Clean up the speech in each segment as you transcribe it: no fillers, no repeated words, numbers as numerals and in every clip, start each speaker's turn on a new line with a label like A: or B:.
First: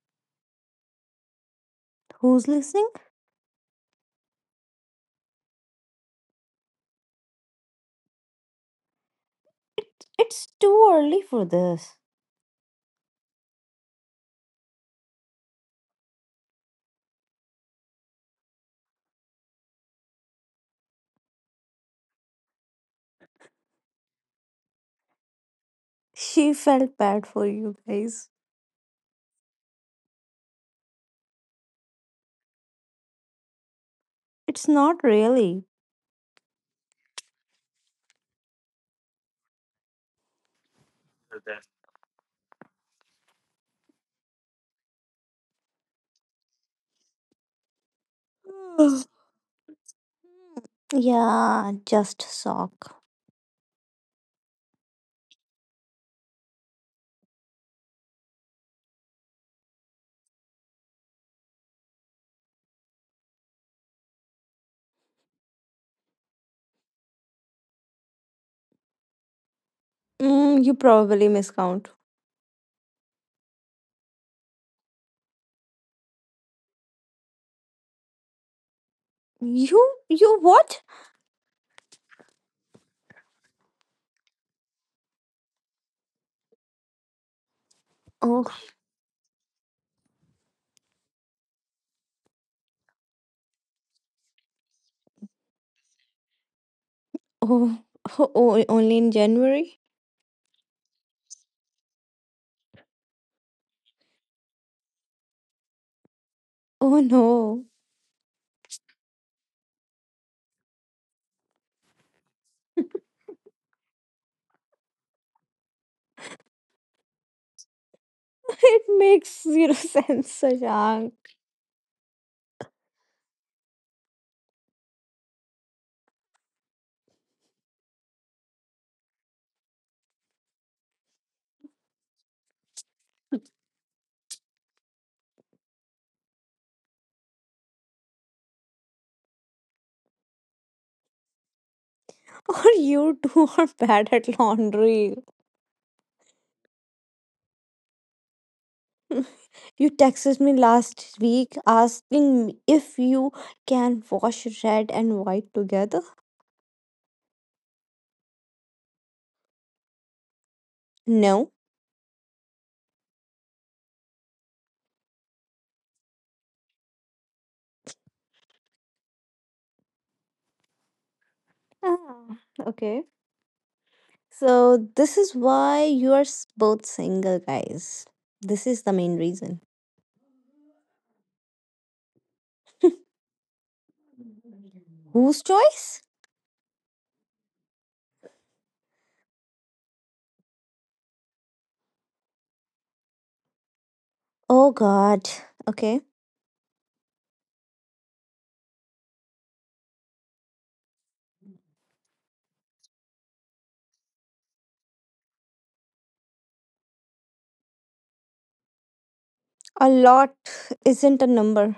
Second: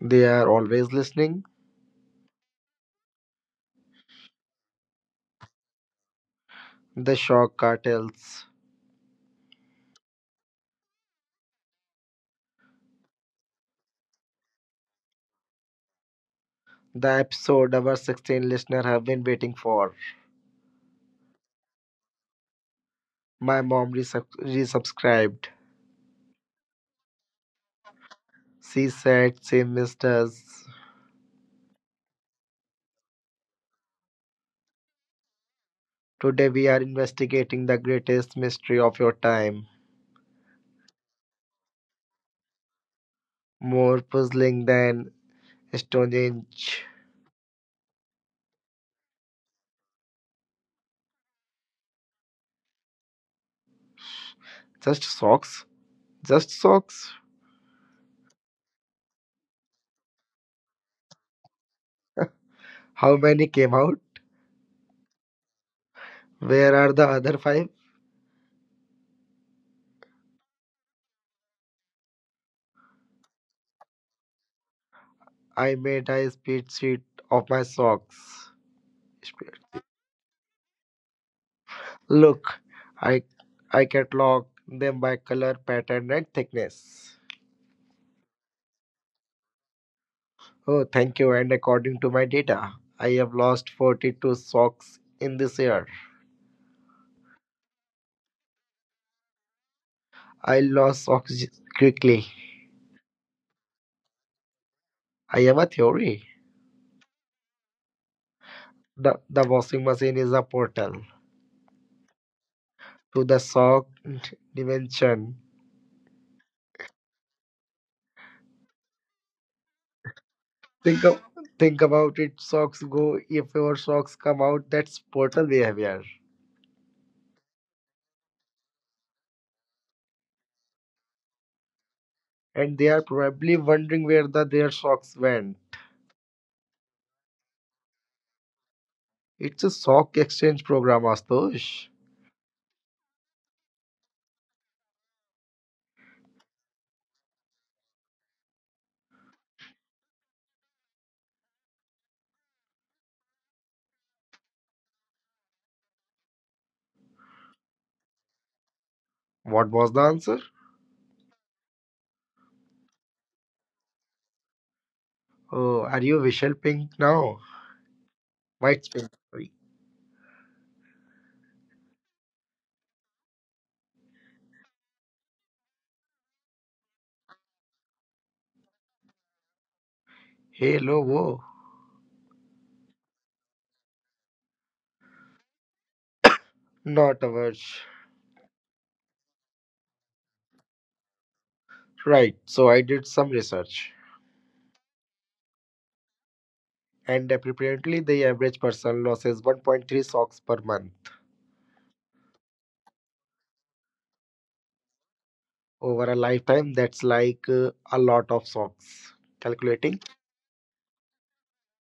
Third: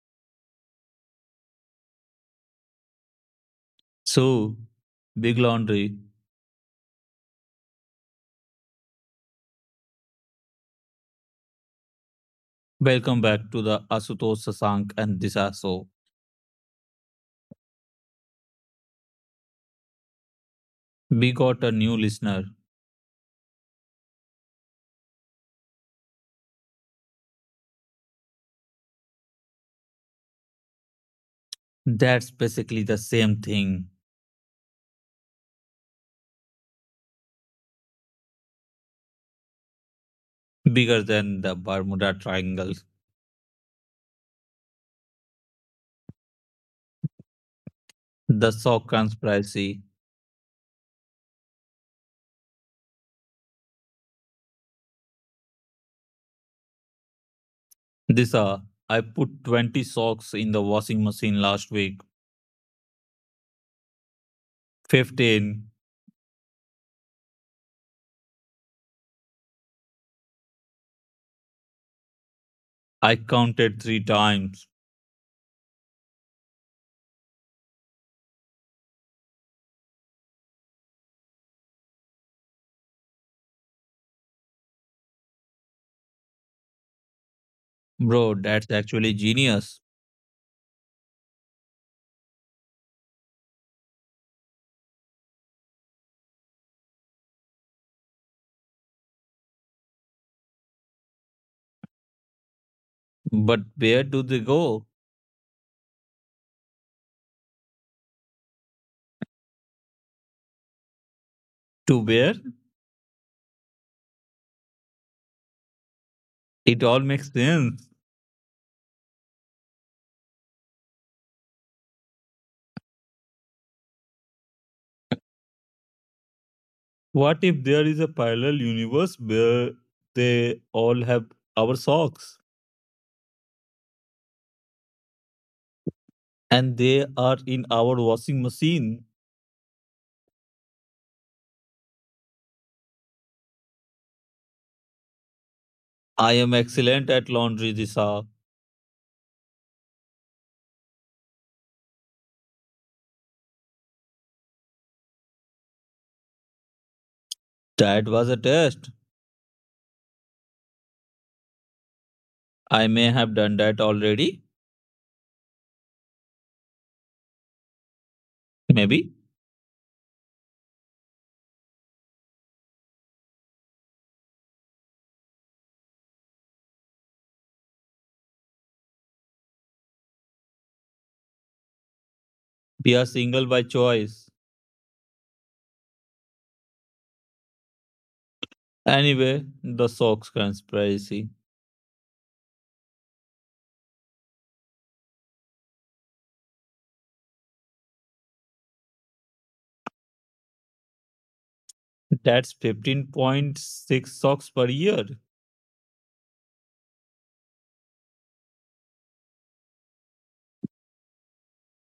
A: They are always listening.
B: Who's listening?
C: So, Big Laundry,
A: The Shock Cartels.
B: It's too early for this.
C: welcome back to the Asutosh Sasank and Disha show.
A: The episode our 16 listener have been waiting for.
C: We got a new listener.
A: My mom resubscribed.
B: She felt bad for you guys.
A: She said she missed us.
C: That's basically the same thing,
B: It's not really.
A: Today we are investigating the greatest mystery of your time.
C: bigger than the Bermuda Triangle.
A: More puzzling than Stonehenge.
C: The sock conspiracy.
B: Yeah, just sock.
A: Just socks? Just socks?
C: Disha, I put 20 socks in the washing machine last week.
A: How many came out?
C: 15.
A: Where are the other five?
B: You probably miscount.
C: I counted three times.
A: I made a spreadsheet of my socks.
B: You, you what?
A: Look, I I catalog them by color, pattern, and thickness.
C: Bro,
B: Oh,
C: that's actually genius.
A: Oh, thank you. And according to my data, I have lost 42 socks in this year.
B: oh, oh, only in January?
A: I lost quickly.
C: But where do they go?
A: I have a theory.
B: Oh no.
A: The washing machine is a portal
C: To where?
A: to the sock dimension.
C: It all makes sense.
B: It makes zero sense,
A: Think,
B: Shashank.
A: of, think about it. Socks go. If your socks come out, that's portal behavior.
C: What if there is a parallel universe where they all have our socks
A: And they are probably wondering where their socks went.
C: and they are in our washing machine?
A: It's a sock exchange program, Astosh.
B: Or you two are bad at laundry.
C: I am excellent at laundry, Disha.
B: You texted me last week asking me if you can wash red and white together.
C: That was a test.
A: What was the answer?
B: No.
C: I may have done that already.
A: Oh, are you Vishal Pink now? White Pink,
C: Maybe.
A: sorry.
B: Ah, okay. So, this is why you are both single, guys. This is the main reason.
A: Hello, whoa.
C: We are single by choice.
B: Whose choice?
A: Not average.
C: Anyway, the socks conspiracy.
A: Right, so I did some research.
B: Oh, God. Okay.
A: And apparently, the average person loses 1.3 socks per month.
C: That's 15.6 socks per year.
A: Over a lifetime, that's like a lot of socks.
B: A
A: Calculating.
B: lot isn't a number.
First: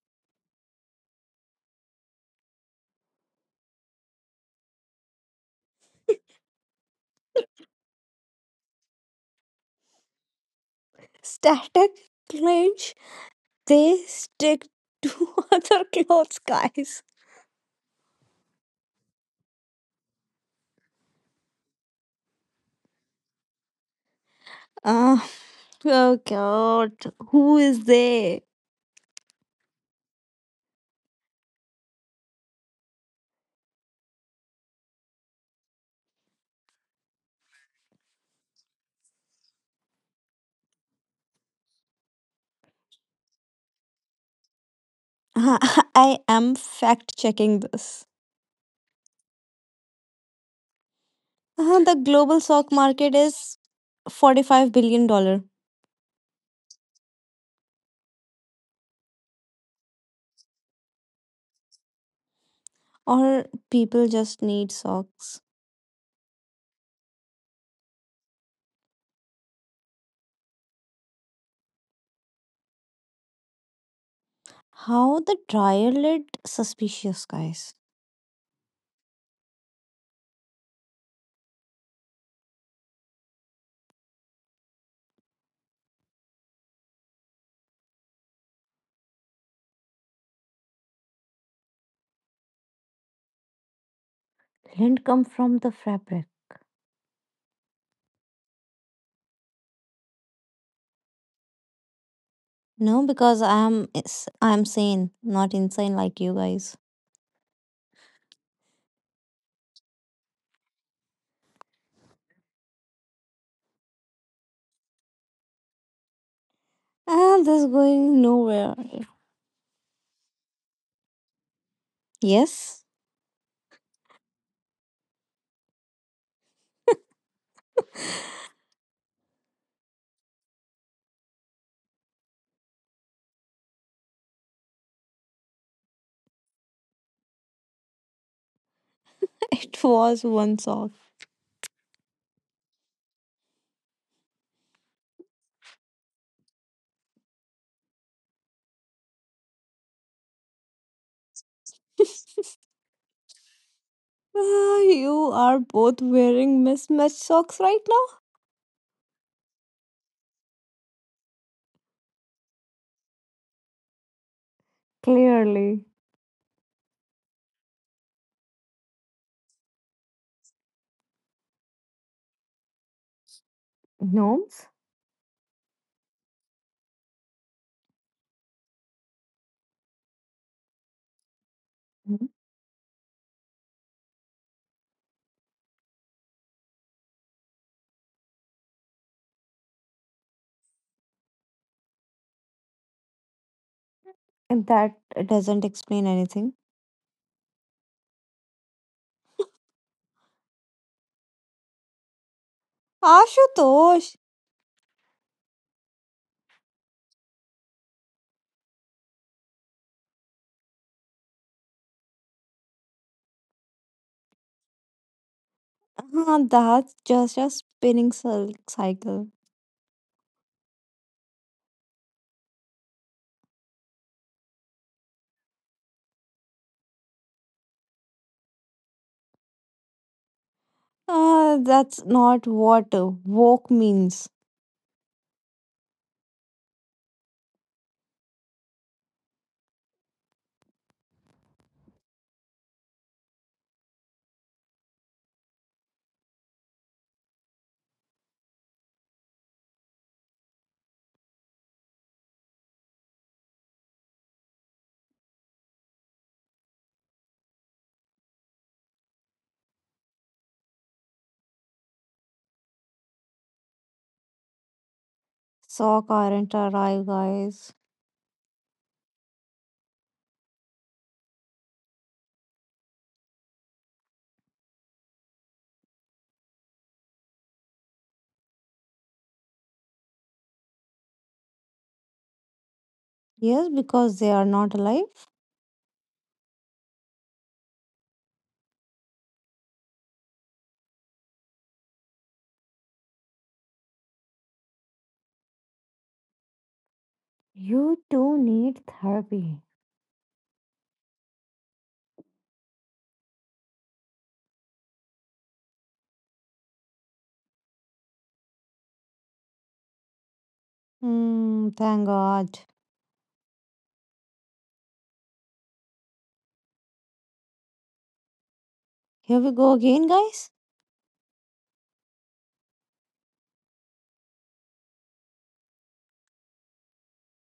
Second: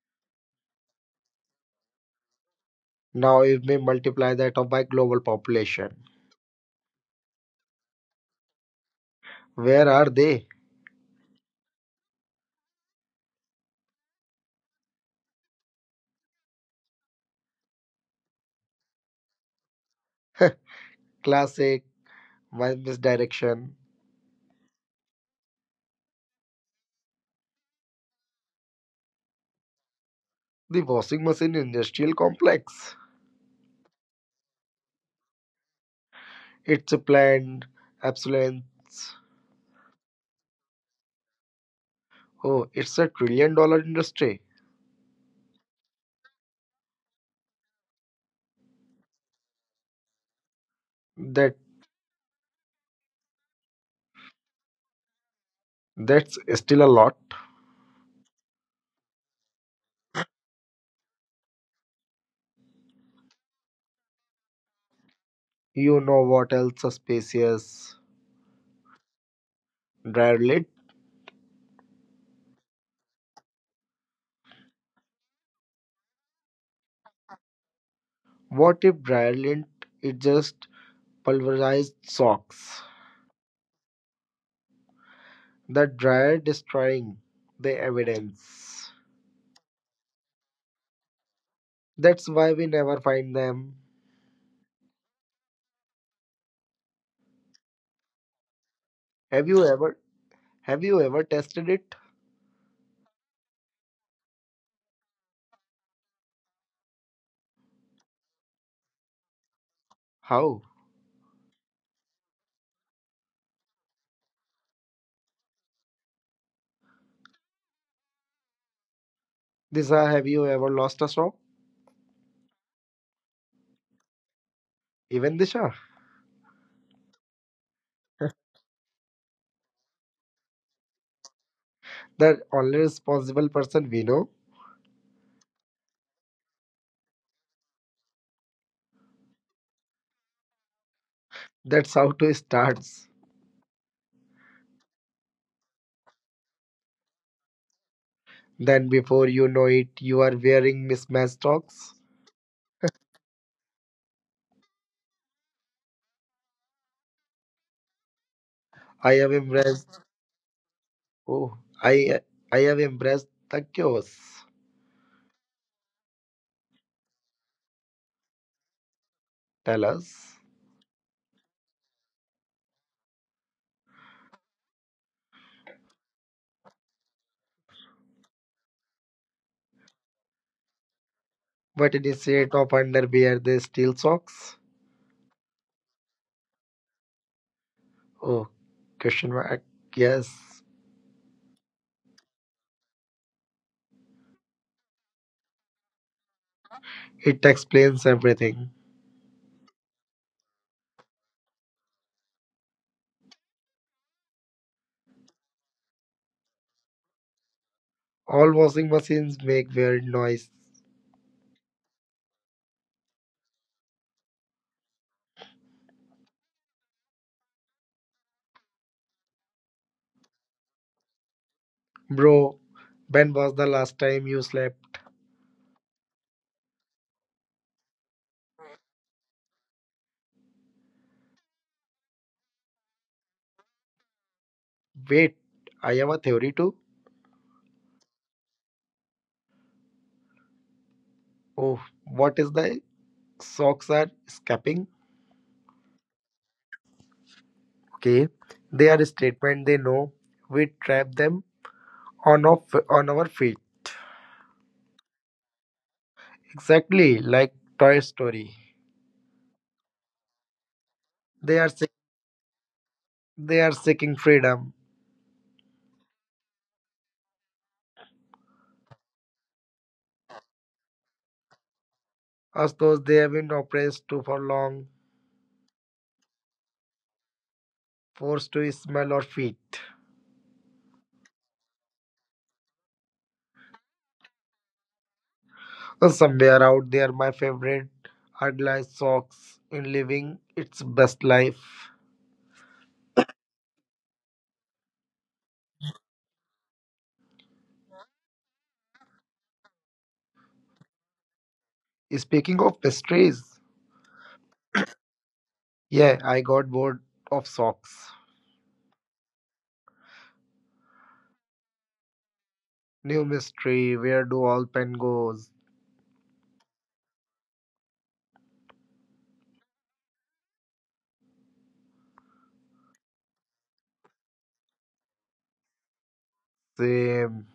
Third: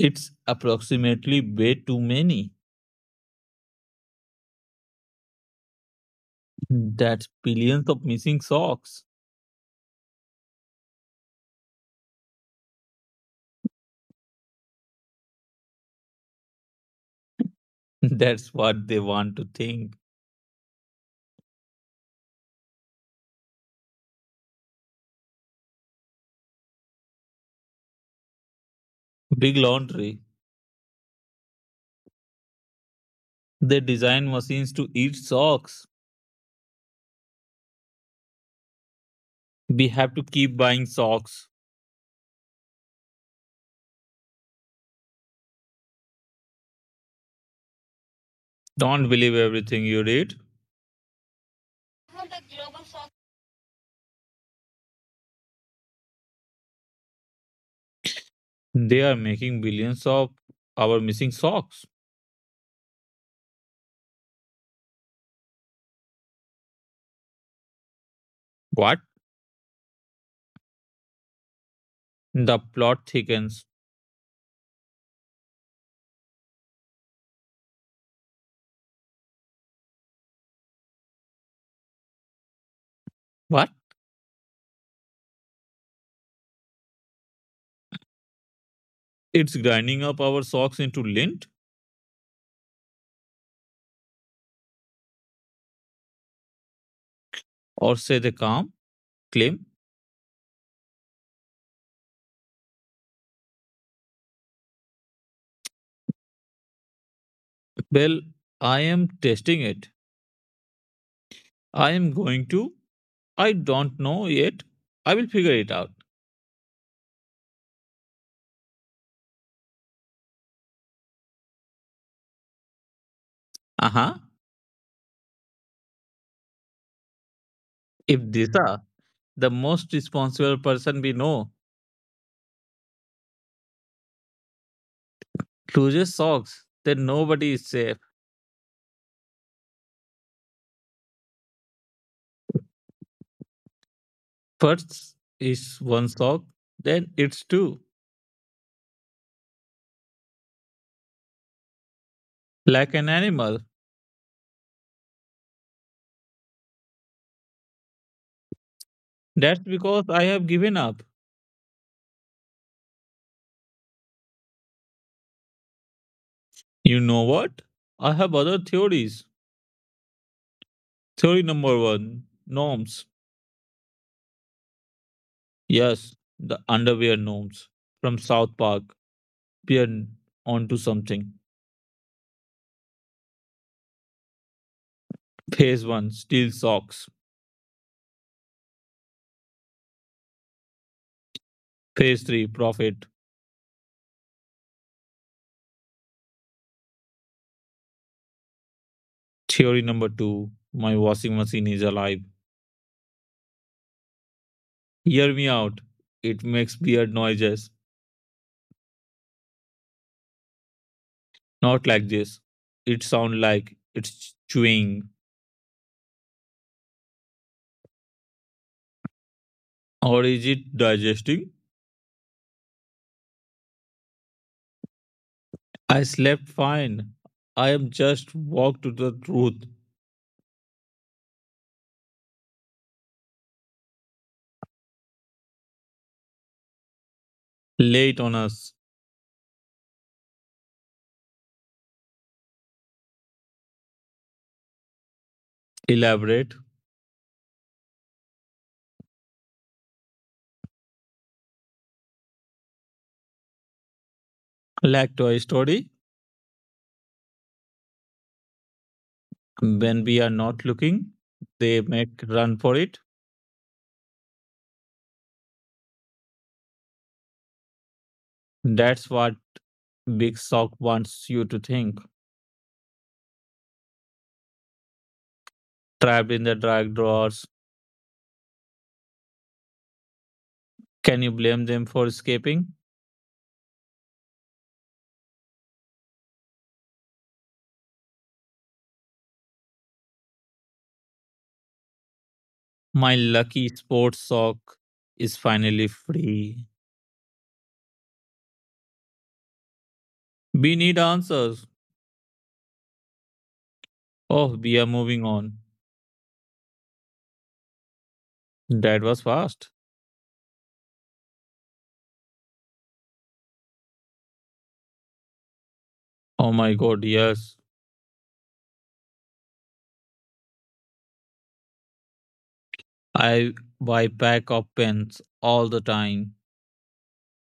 C: It's approximately way too many.
A: Now, if we multiply that off by global population,
C: That's billions of missing socks.
A: where are they?
B: Static clinch, they stick to other clothes, guys.
C: That's what they want to think.
A: Classic, my misdirection.
B: Ah, oh, God. Who is they?
C: Big laundry.
A: The washing machine industrial complex.
C: They design machines to eat socks.
A: It's a planned obsolescence.
C: We have to keep buying socks.
A: Oh, it's a trillion-dollar industry.
B: Uh, I am fact checking this.
C: Don't believe everything you read.
A: That
B: The global sock market is $45 billion dollar,
A: that's still a lot.
C: They are making billions of our missing socks.
B: or people just need socks.
A: You know what else a spacious
C: What?
A: dryer lint?
C: The plot thickens.
B: How the dryer lid suspicious guys.
A: What if dryer lint is just pulverized socks?
C: What?
A: The dryer destroying the evidence.
C: It's grinding up our socks into lint?
A: That's why we never find them.
B: Lint come from the fabric.
C: Or say they calm?
A: Have you
C: Claim?
A: ever have you ever tested it?
B: No, because I am sane, not insane like you guys.
C: Well, I am testing it.
A: How?
C: I am going to. I don't know yet. I will figure it out.
B: This is going nowhere.
A: Disha, have you ever lost a sock?
B: Yes,
C: Uh huh.
A: Even Disha,
C: If this the most responsible person we know
A: the only responsible person we know.
C: loses socks, then nobody is safe.
B: it was one sock.
A: That's how to starts.
C: First is one sock, then it's two,
A: Then before you know it, you are wearing mismatched socks.
C: like an animal.
B: Ah, you are both wearing mismatched socks right now.
A: I have
C: That's
A: embraced.
C: because I have given up.
A: Oh, I I have embraced the chaos.
B: Clearly.
C: You know what? I have other theories.
A: Tell us,
C: Theory number one norms.
B: Gnomes?
C: Yes, the underwear norms from South Park. Peer onto something.
A: but
B: Mhm.
A: instead of underwear they steal socks?
C: Phase one steal socks.
A: Oh, question mark. Yes,
C: Phase three profit.
B: And that doesn't explain anything.
A: it explains everything.
C: Theory number two my washing machine is alive.
B: Ashutosh!
C: Hear me out. It makes weird noises.
A: All washing machines make weird noise.
C: Not like this. It sounds like it's chewing.
B: That's just a spinning cycle.
C: Or is it digesting?
A: Bro, when was the last time you slept?
C: I slept fine. I am just walked to the truth.
B: That's not what woke means.
A: Wait, I have a theory too.
C: Late on us.
A: Oh, what is the socks are escaping?
C: Elaborate.
A: Okay, their statement they know we trap them on off on our feet.
C: Like Toy Story.
A: Exactly like Toy Story.
C: When we are not looking,
A: They are
C: they
A: seek-
C: make run for it.
A: they are seeking freedom,
B: Sock aren't alive, guys.
C: That's what Big Sock wants you to think.
A: as though they have been oppressed too for long,
C: Trapped in the dark drawers.
A: forced to smell or feet.
C: Can you blame them for escaping?
B: Yes, because they are not alive.
A: Somewhere out there, my favorite are glass socks in living its best life.
C: My lucky sports sock is finally free.
B: You two need therapy.
C: We need answers.
A: Speaking of mysteries,
C: Oh, we are moving on.
A: yeah, I got bored of socks.
C: That was fast.
B: Hmm, thank God.
A: New mystery, where do all pen goes?
C: Oh my god, yes.
B: Here we go again, guys.
C: I buy pack of pens all the time,
A: Same.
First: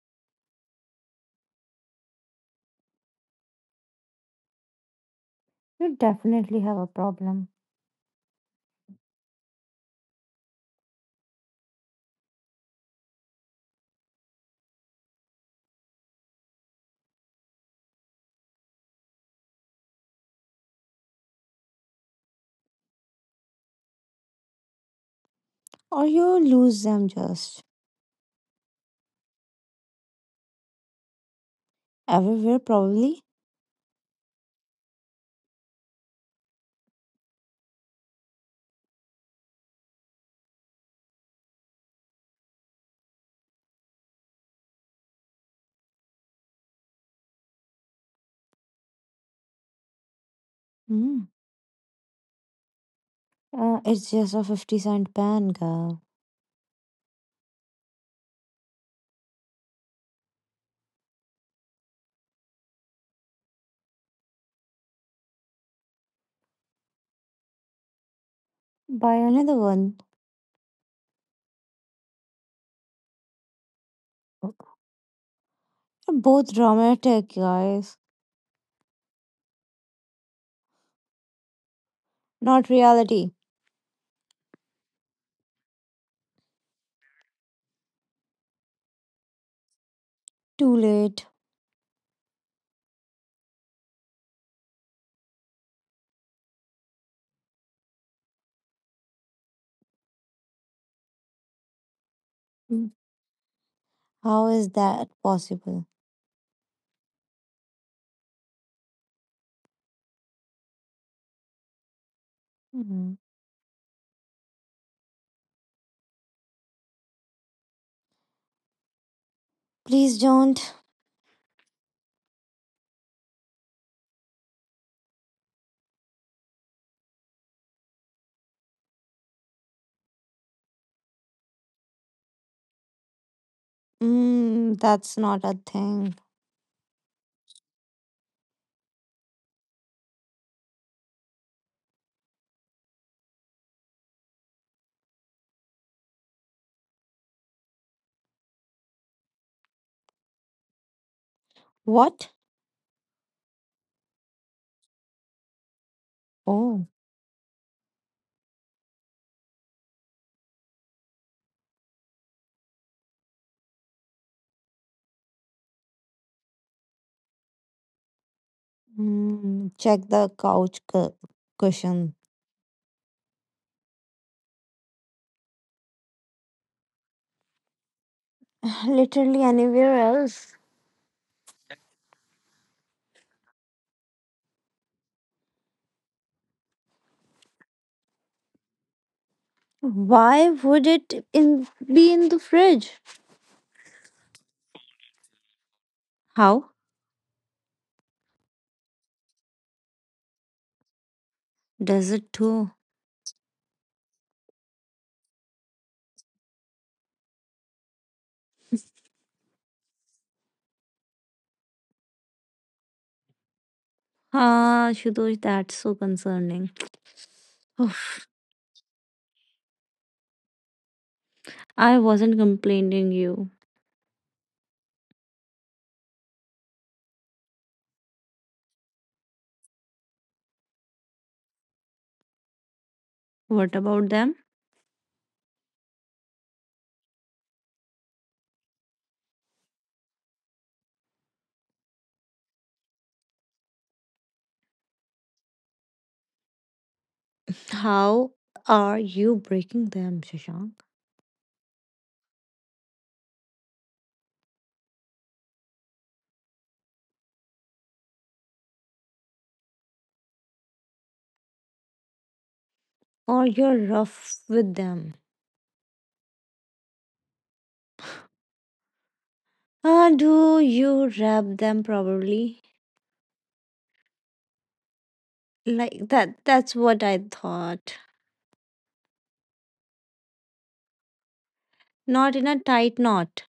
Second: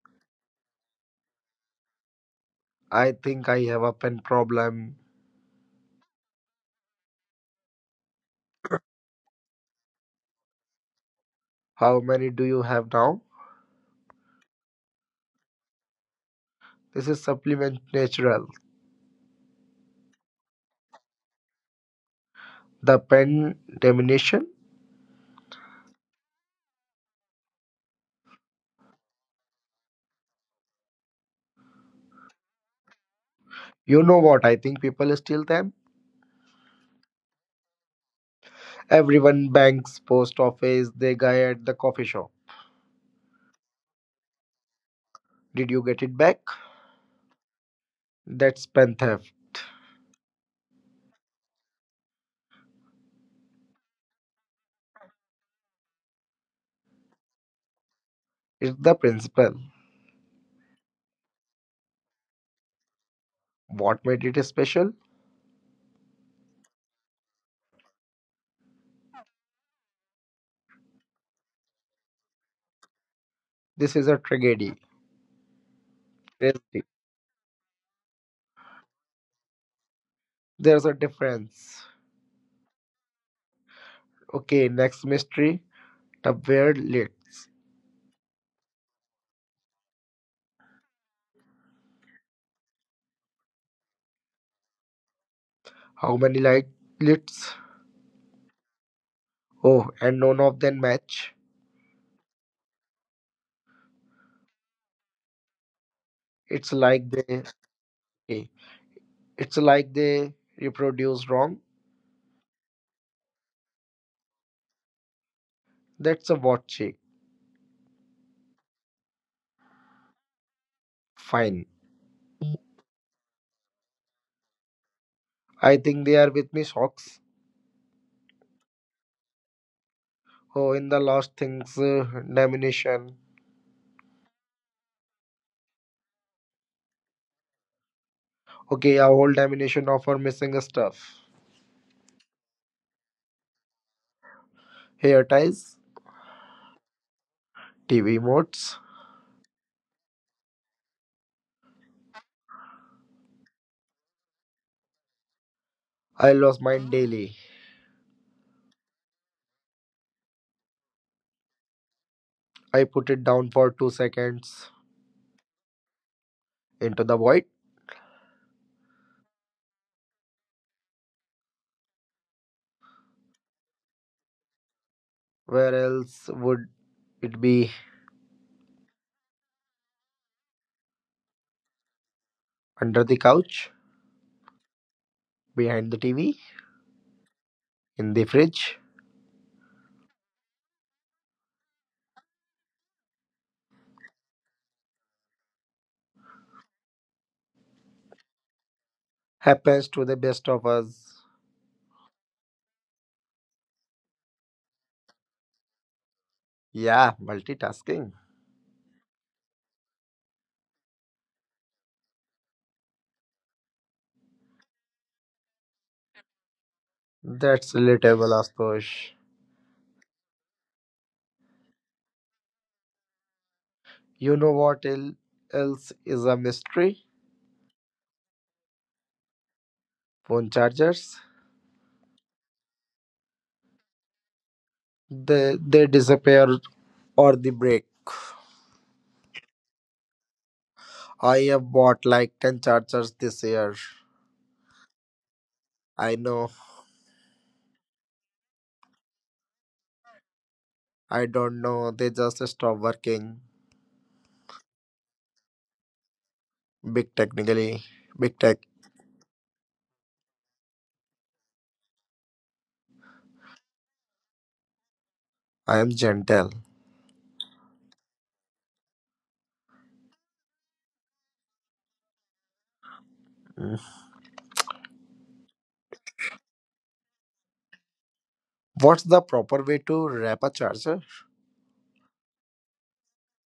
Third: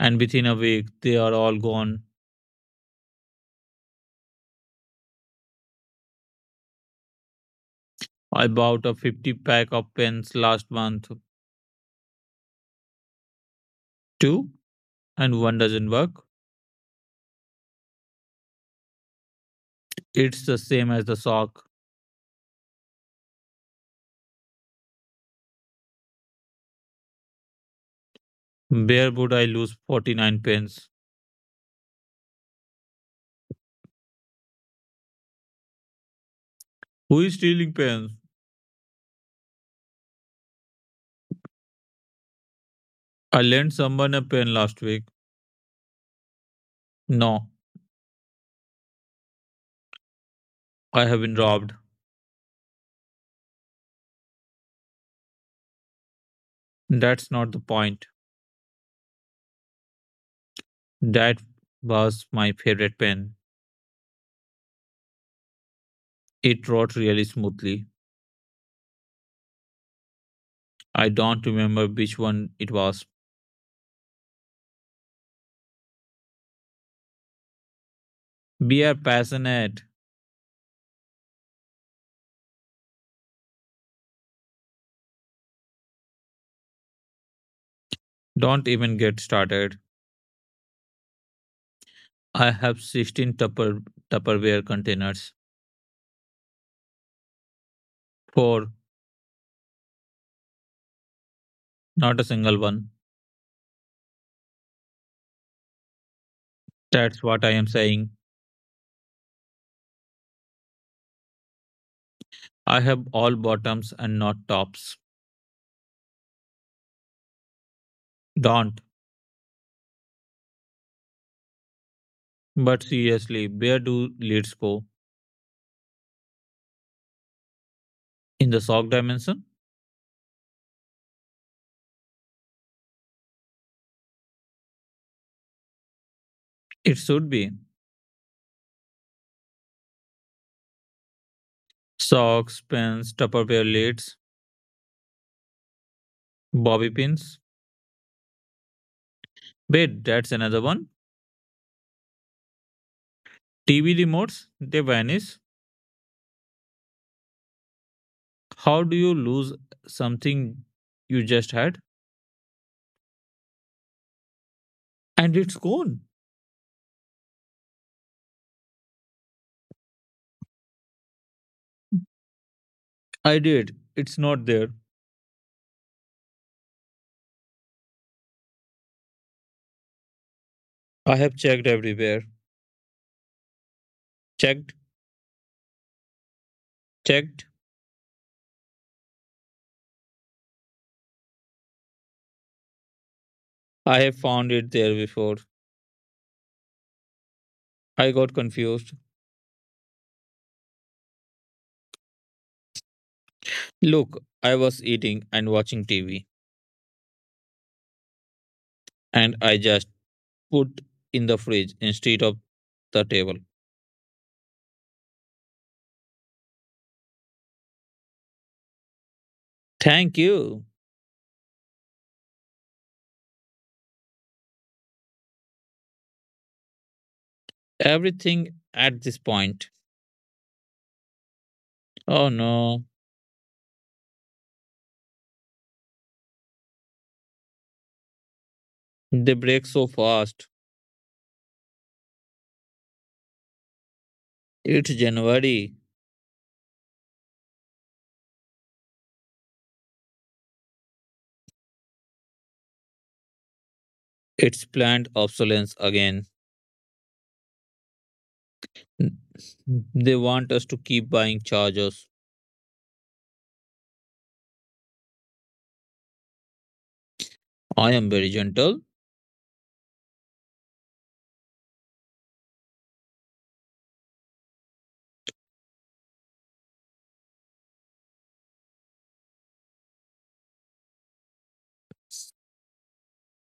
C: and within a week they are all gone.
A: I think I have a pen problem.
B: You definitely have a problem.
C: I bought a 50 pack of pens last month.
A: How many do you have now?
C: Two, and one doesn't work.
A: This is supplement natural.
C: It's the same as the sock.
A: The pen diminution?
B: Or you lose them just
C: Where would I lose 49 pens?
B: everywhere, probably.
A: You know what? I think people steal them.
C: Who is stealing pens?
A: Everyone banks, post office, the guy at the coffee shop.
C: I lent someone a pen last week.
A: Did you get it back?
C: No,
A: That's pen theft.
C: I have
B: Hmm.
C: been robbed.
B: It's just a 50 cent pen, girl.
C: That's not the point.
A: It's the principle.
C: That was my favorite pen.
A: What made it special?
C: It wrote really smoothly.
B: Buy another one.
C: I don't remember which one it was.
A: This is a tragedy.
B: They're both
A: There's
B: dramatic, guys.
C: Be a passionate.
A: there's a difference.
B: Not reality.
A: Okay, next mystery. The weird lids.
C: Don't even get started.
B: Too late.
C: I have 16 Tupperware containers.
A: How many light lids?
C: Four,
A: Oh, and none of them match.
C: not a single one.
B: Mm. How is that possible?
A: It's like
C: That's
A: they
C: what I am saying.
A: okay, it's like they reproduce wrong.
C: I have
B: Mm.
C: all bottoms and not tops.
A: That's a what check.
C: Don't.
B: Please don't.
A: Fine.
C: But seriously, where do lids go?
A: I think they are with me socks.
C: In the sock dimension?
A: Oh, in the last things diminution.
B: That's not a thing.
C: It should be.
A: Okay, our whole diminution of our missing stuff.
C: Socks, pens, Tupperware lids,
A: Hair ties,
C: bobby pins.
A: TV modes.
C: Wait, that's another one.
B: What?
C: TV remotes, they vanish.
A: I lost mine
B: Oh,
A: daily.
C: How do you lose something you just had?
A: I put it down for 2 seconds
C: And it's gone.
A: into the void.
B: check the couch cushion.
C: I did. It's not there.
A: Where else would it be?
B: Literally anywhere else.
C: I have checked everywhere.
A: Under the couch,
C: Checked,
A: behind the TV,
C: checked.
A: in the fridge.
B: Why would it in be in the fridge?
C: I have found it there before.
B: How
C: I got confused.
A: Happens to the best of us.
B: does it too?
C: Look, I was eating and watching TV,
A: Yeah, multitasking.
C: and I just put in the fridge instead of the table.
B: Shidosh, that's so concerning.
A: That's
B: Oof,
A: relatable, of course.
C: Thank you.
B: I wasn't complaining you.
A: You know what el- else is a mystery?
C: Everything at this point.
A: Phone chargers.
C: Oh no,
B: What about them?
A: They disappear or they break.
C: they break so fast.
A: I have bought like 10 chargers this year.
C: It's January.
A: I know.
B: How are you breaking them, Shashank?
A: I don't know. They just stop working.
C: It's planned obsolescence again.
A: Big technically. Big tech.
C: They want us to keep buying chargers.
B: Or you're rough with them?
A: I am gentle.
C: I am very gentle.
B: Do you wrap them properly?
A: Mm.
B: Like that that's what I thought.
A: What's the proper way to wrap a charger?
B: Not in a tight knot.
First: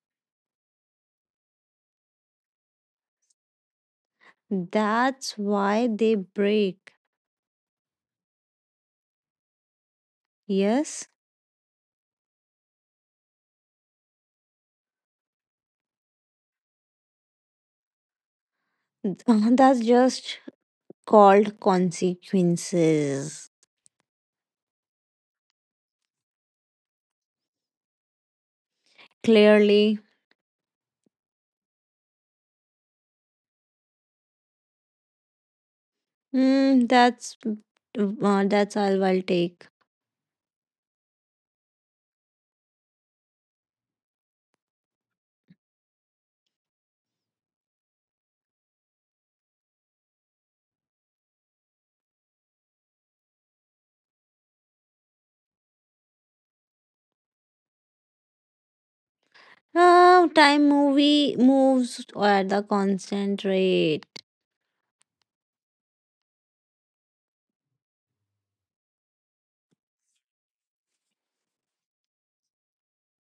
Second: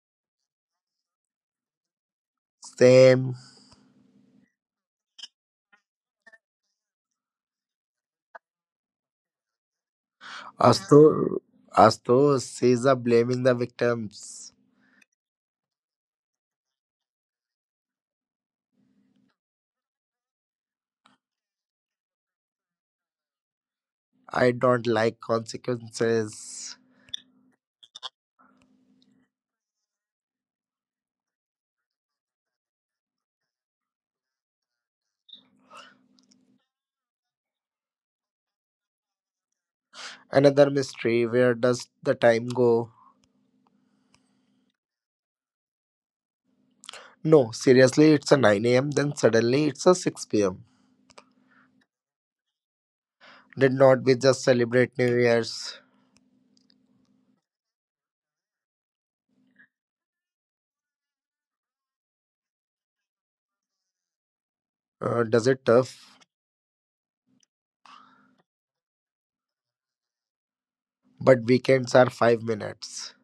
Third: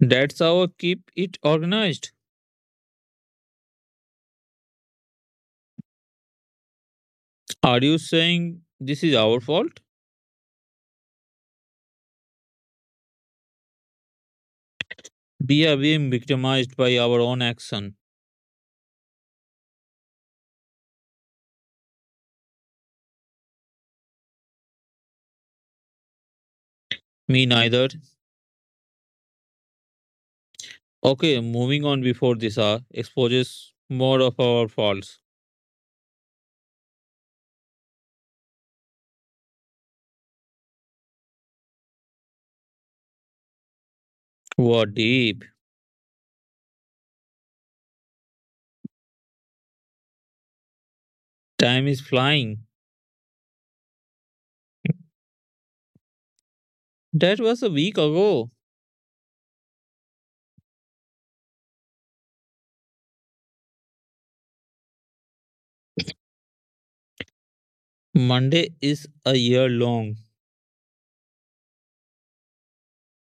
C: That's how I keep it organized.
A: Same.
B: That's why they break.
C: Are you saying this is our fault?
B: Yes.
A: Astur Astur is blaming the victims.
C: We are being victimized by our own action.
B: That's just called consequences.
A: I don't like consequences.
C: Me neither.
B: Clearly.
C: Okay, moving on before this hour exposes more of our faults.
B: That's all I'll take.
A: Another mystery where does the time go?
C: What deep.
A: No, seriously, it's a 9 a.m., then suddenly it's a 6 pm.
C: Time is flying.
A: Did not we just celebrate New Year's?
C: That was a week ago.
B: Oh, time movie moves at the constant rate.
A: Does it tough?
C: Monday is a year long.
A: But weekends are 5 minutes.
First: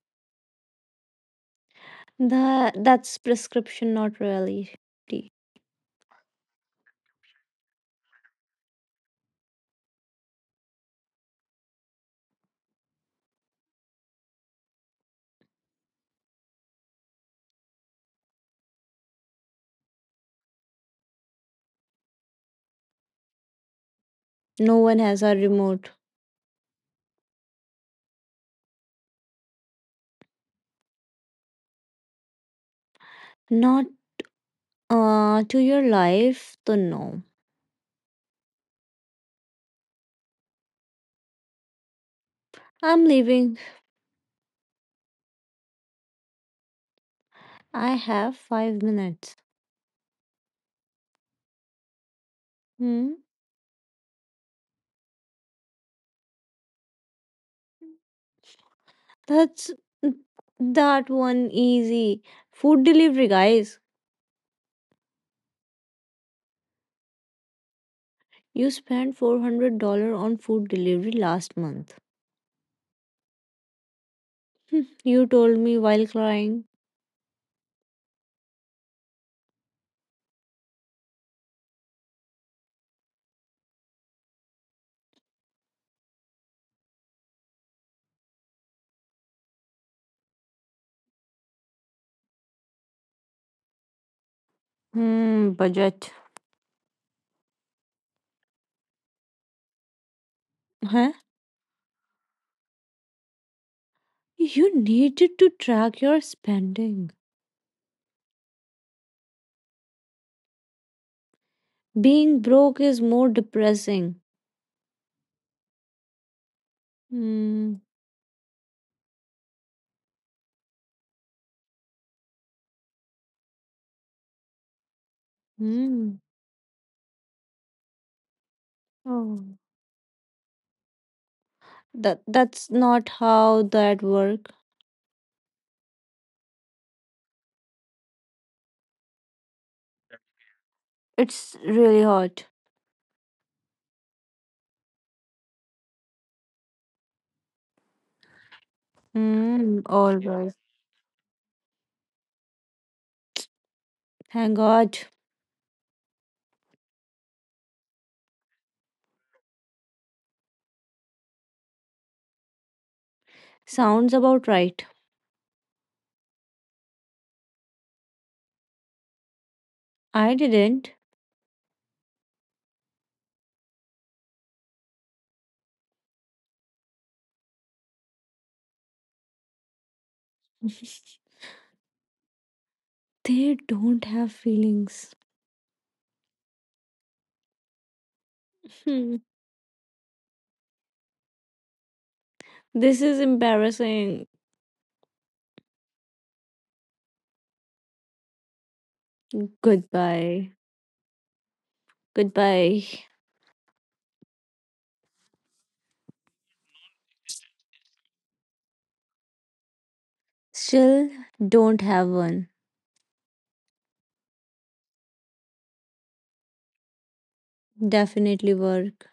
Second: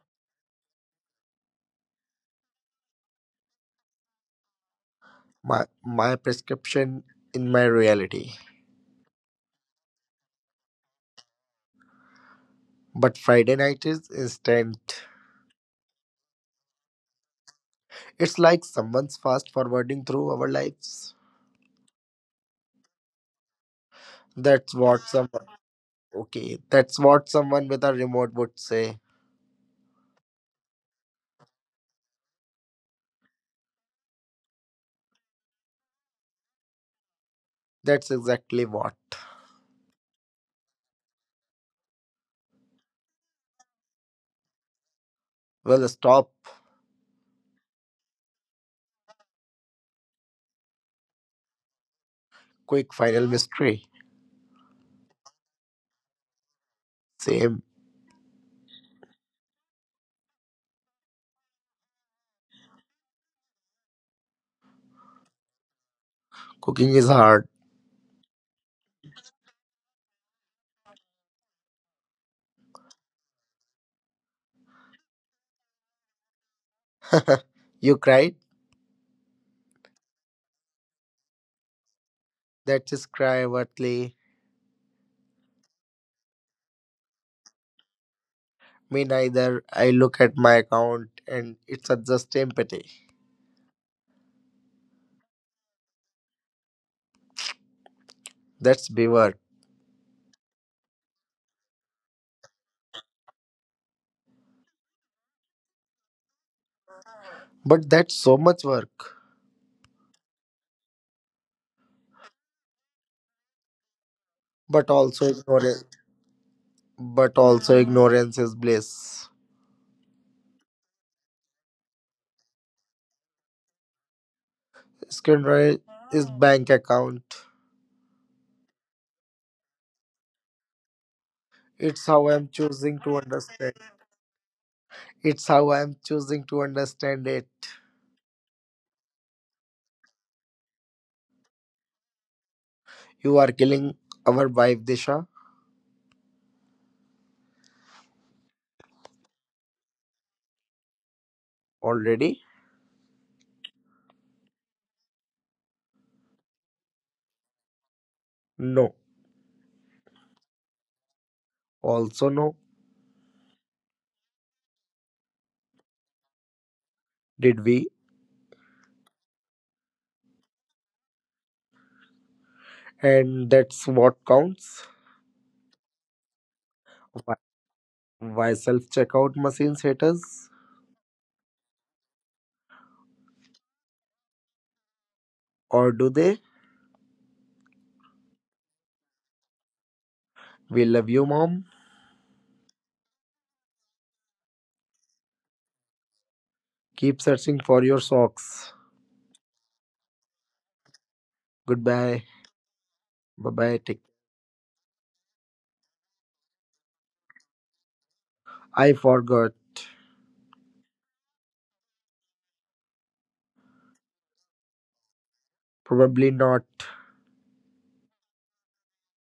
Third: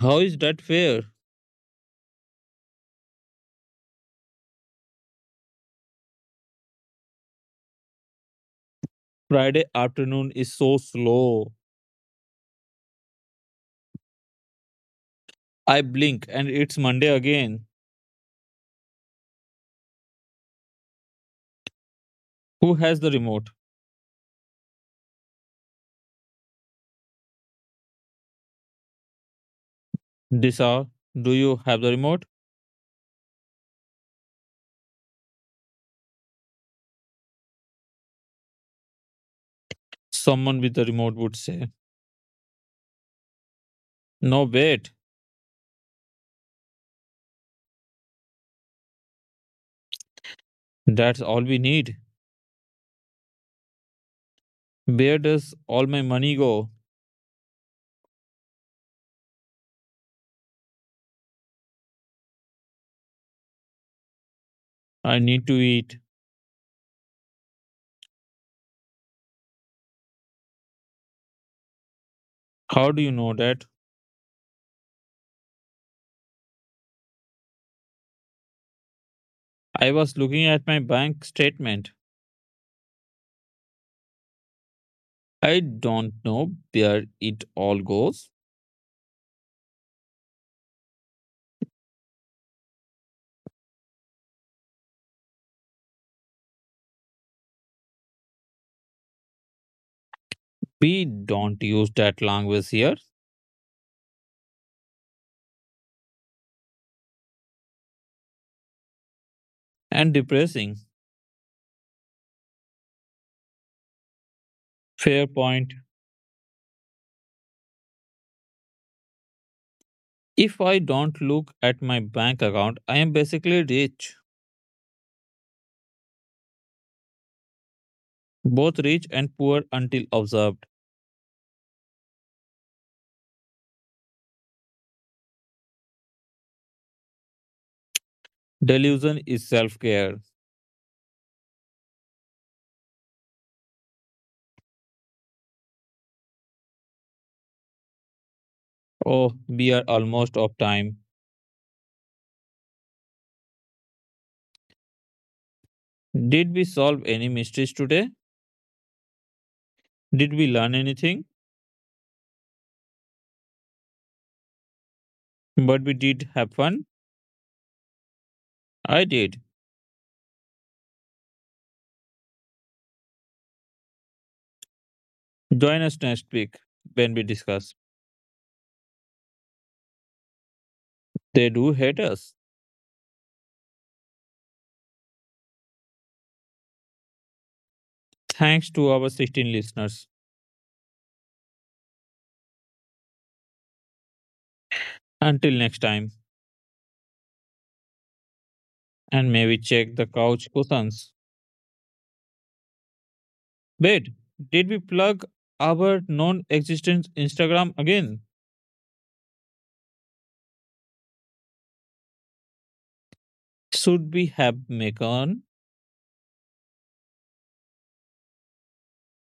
C: How is that fair?
B: That's prescription, not reality.
A: My prescription in my reality.
C: Friday afternoon is so slow.
A: But Friday night is instant.
C: I blink and it's Monday again.
A: It's like someone's fast forwarding through our lives.
C: Who has the remote?
A: That's
B: No
A: what
B: one has
A: some
B: a remote.
A: okay. That's what someone with a remote would say.
C: Disha, do you have the remote?
B: Not to your life, to know.
A: That's exactly what.
C: Someone with the remote would say.
B: I'm leaving.
C: No, wait,
A: Well, stop.
B: I have 5 minutes.
C: that's all we need.
A: Quick
B: Hmm?
A: final mystery.
C: Where does all my money go?
A: Same.
B: That's mm, that one easy. Food delivery, guys.
C: I need to eat.
A: Cooking is hard.
B: You spent $400 on food delivery last month.
C: How do you know that?
B: Hmm, you told me while crying.
A: you cried?
C: I was looking at my bank statement.
A: That is cry, Watley.
C: I don't know where it all goes.
A: Me neither. I look at my account and it's a just empathy.
B: Hmm, budget.
A: That's beware.
C: We
B: Huh?
C: don't use that language here.
B: You needed to track your spending.
A: But that's so much work.
C: And depressing.
B: Being broke is more depressing.
A: But also
C: Fair point.
A: ignorance. But also
B: Hmm.
A: ignorance is bliss.
C: If I don't look at my bank account, I am basically rich.
A: Screenwriter
B: Hmm.
A: is bank account.
C: Both rich and
B: Oh.
C: poor until observed.
A: It's
B: That
A: how I'm
B: that's
A: choosing
B: not
A: to
B: how
A: understand.
B: that work.
A: It's how I'm choosing to understand it.
C: Delusion is self care.
B: It's really hot.
A: You are killing our wife, Disha,
C: Oh, we are
B: Mm, all
C: almost off
B: right.
C: time.
A: already?
B: Thank God.
C: Did we solve any mysteries today?
A: No.
C: Did we learn anything?
A: Also no.
B: Sounds about right.
C: But we did have fun.
A: Did we?
C: I did.
B: I didn't.
A: And that's what counts.
C: Join us next week when we
A: why,
C: discuss.
A: why self-checkout machines hate us?
C: They do hate us.
B: They don't have feelings.
A: Or do they?
C: Thanks to our
B: Hmm.
C: 16 listeners.
A: We love you, mom.
B: This is embarrassing.
C: Until next time,
A: Keep searching for your socks.
C: and may we check the couch
B: Goodbye.
C: cushions.
A: Goodbye.
B: Goodbye.
A: Bye bye take.
C: Wait, did we plug our non existent Instagram again?
A: I forgot.
B: Still don't have one.
C: Should we have Macon?
A: Probably not.
B: Definitely work.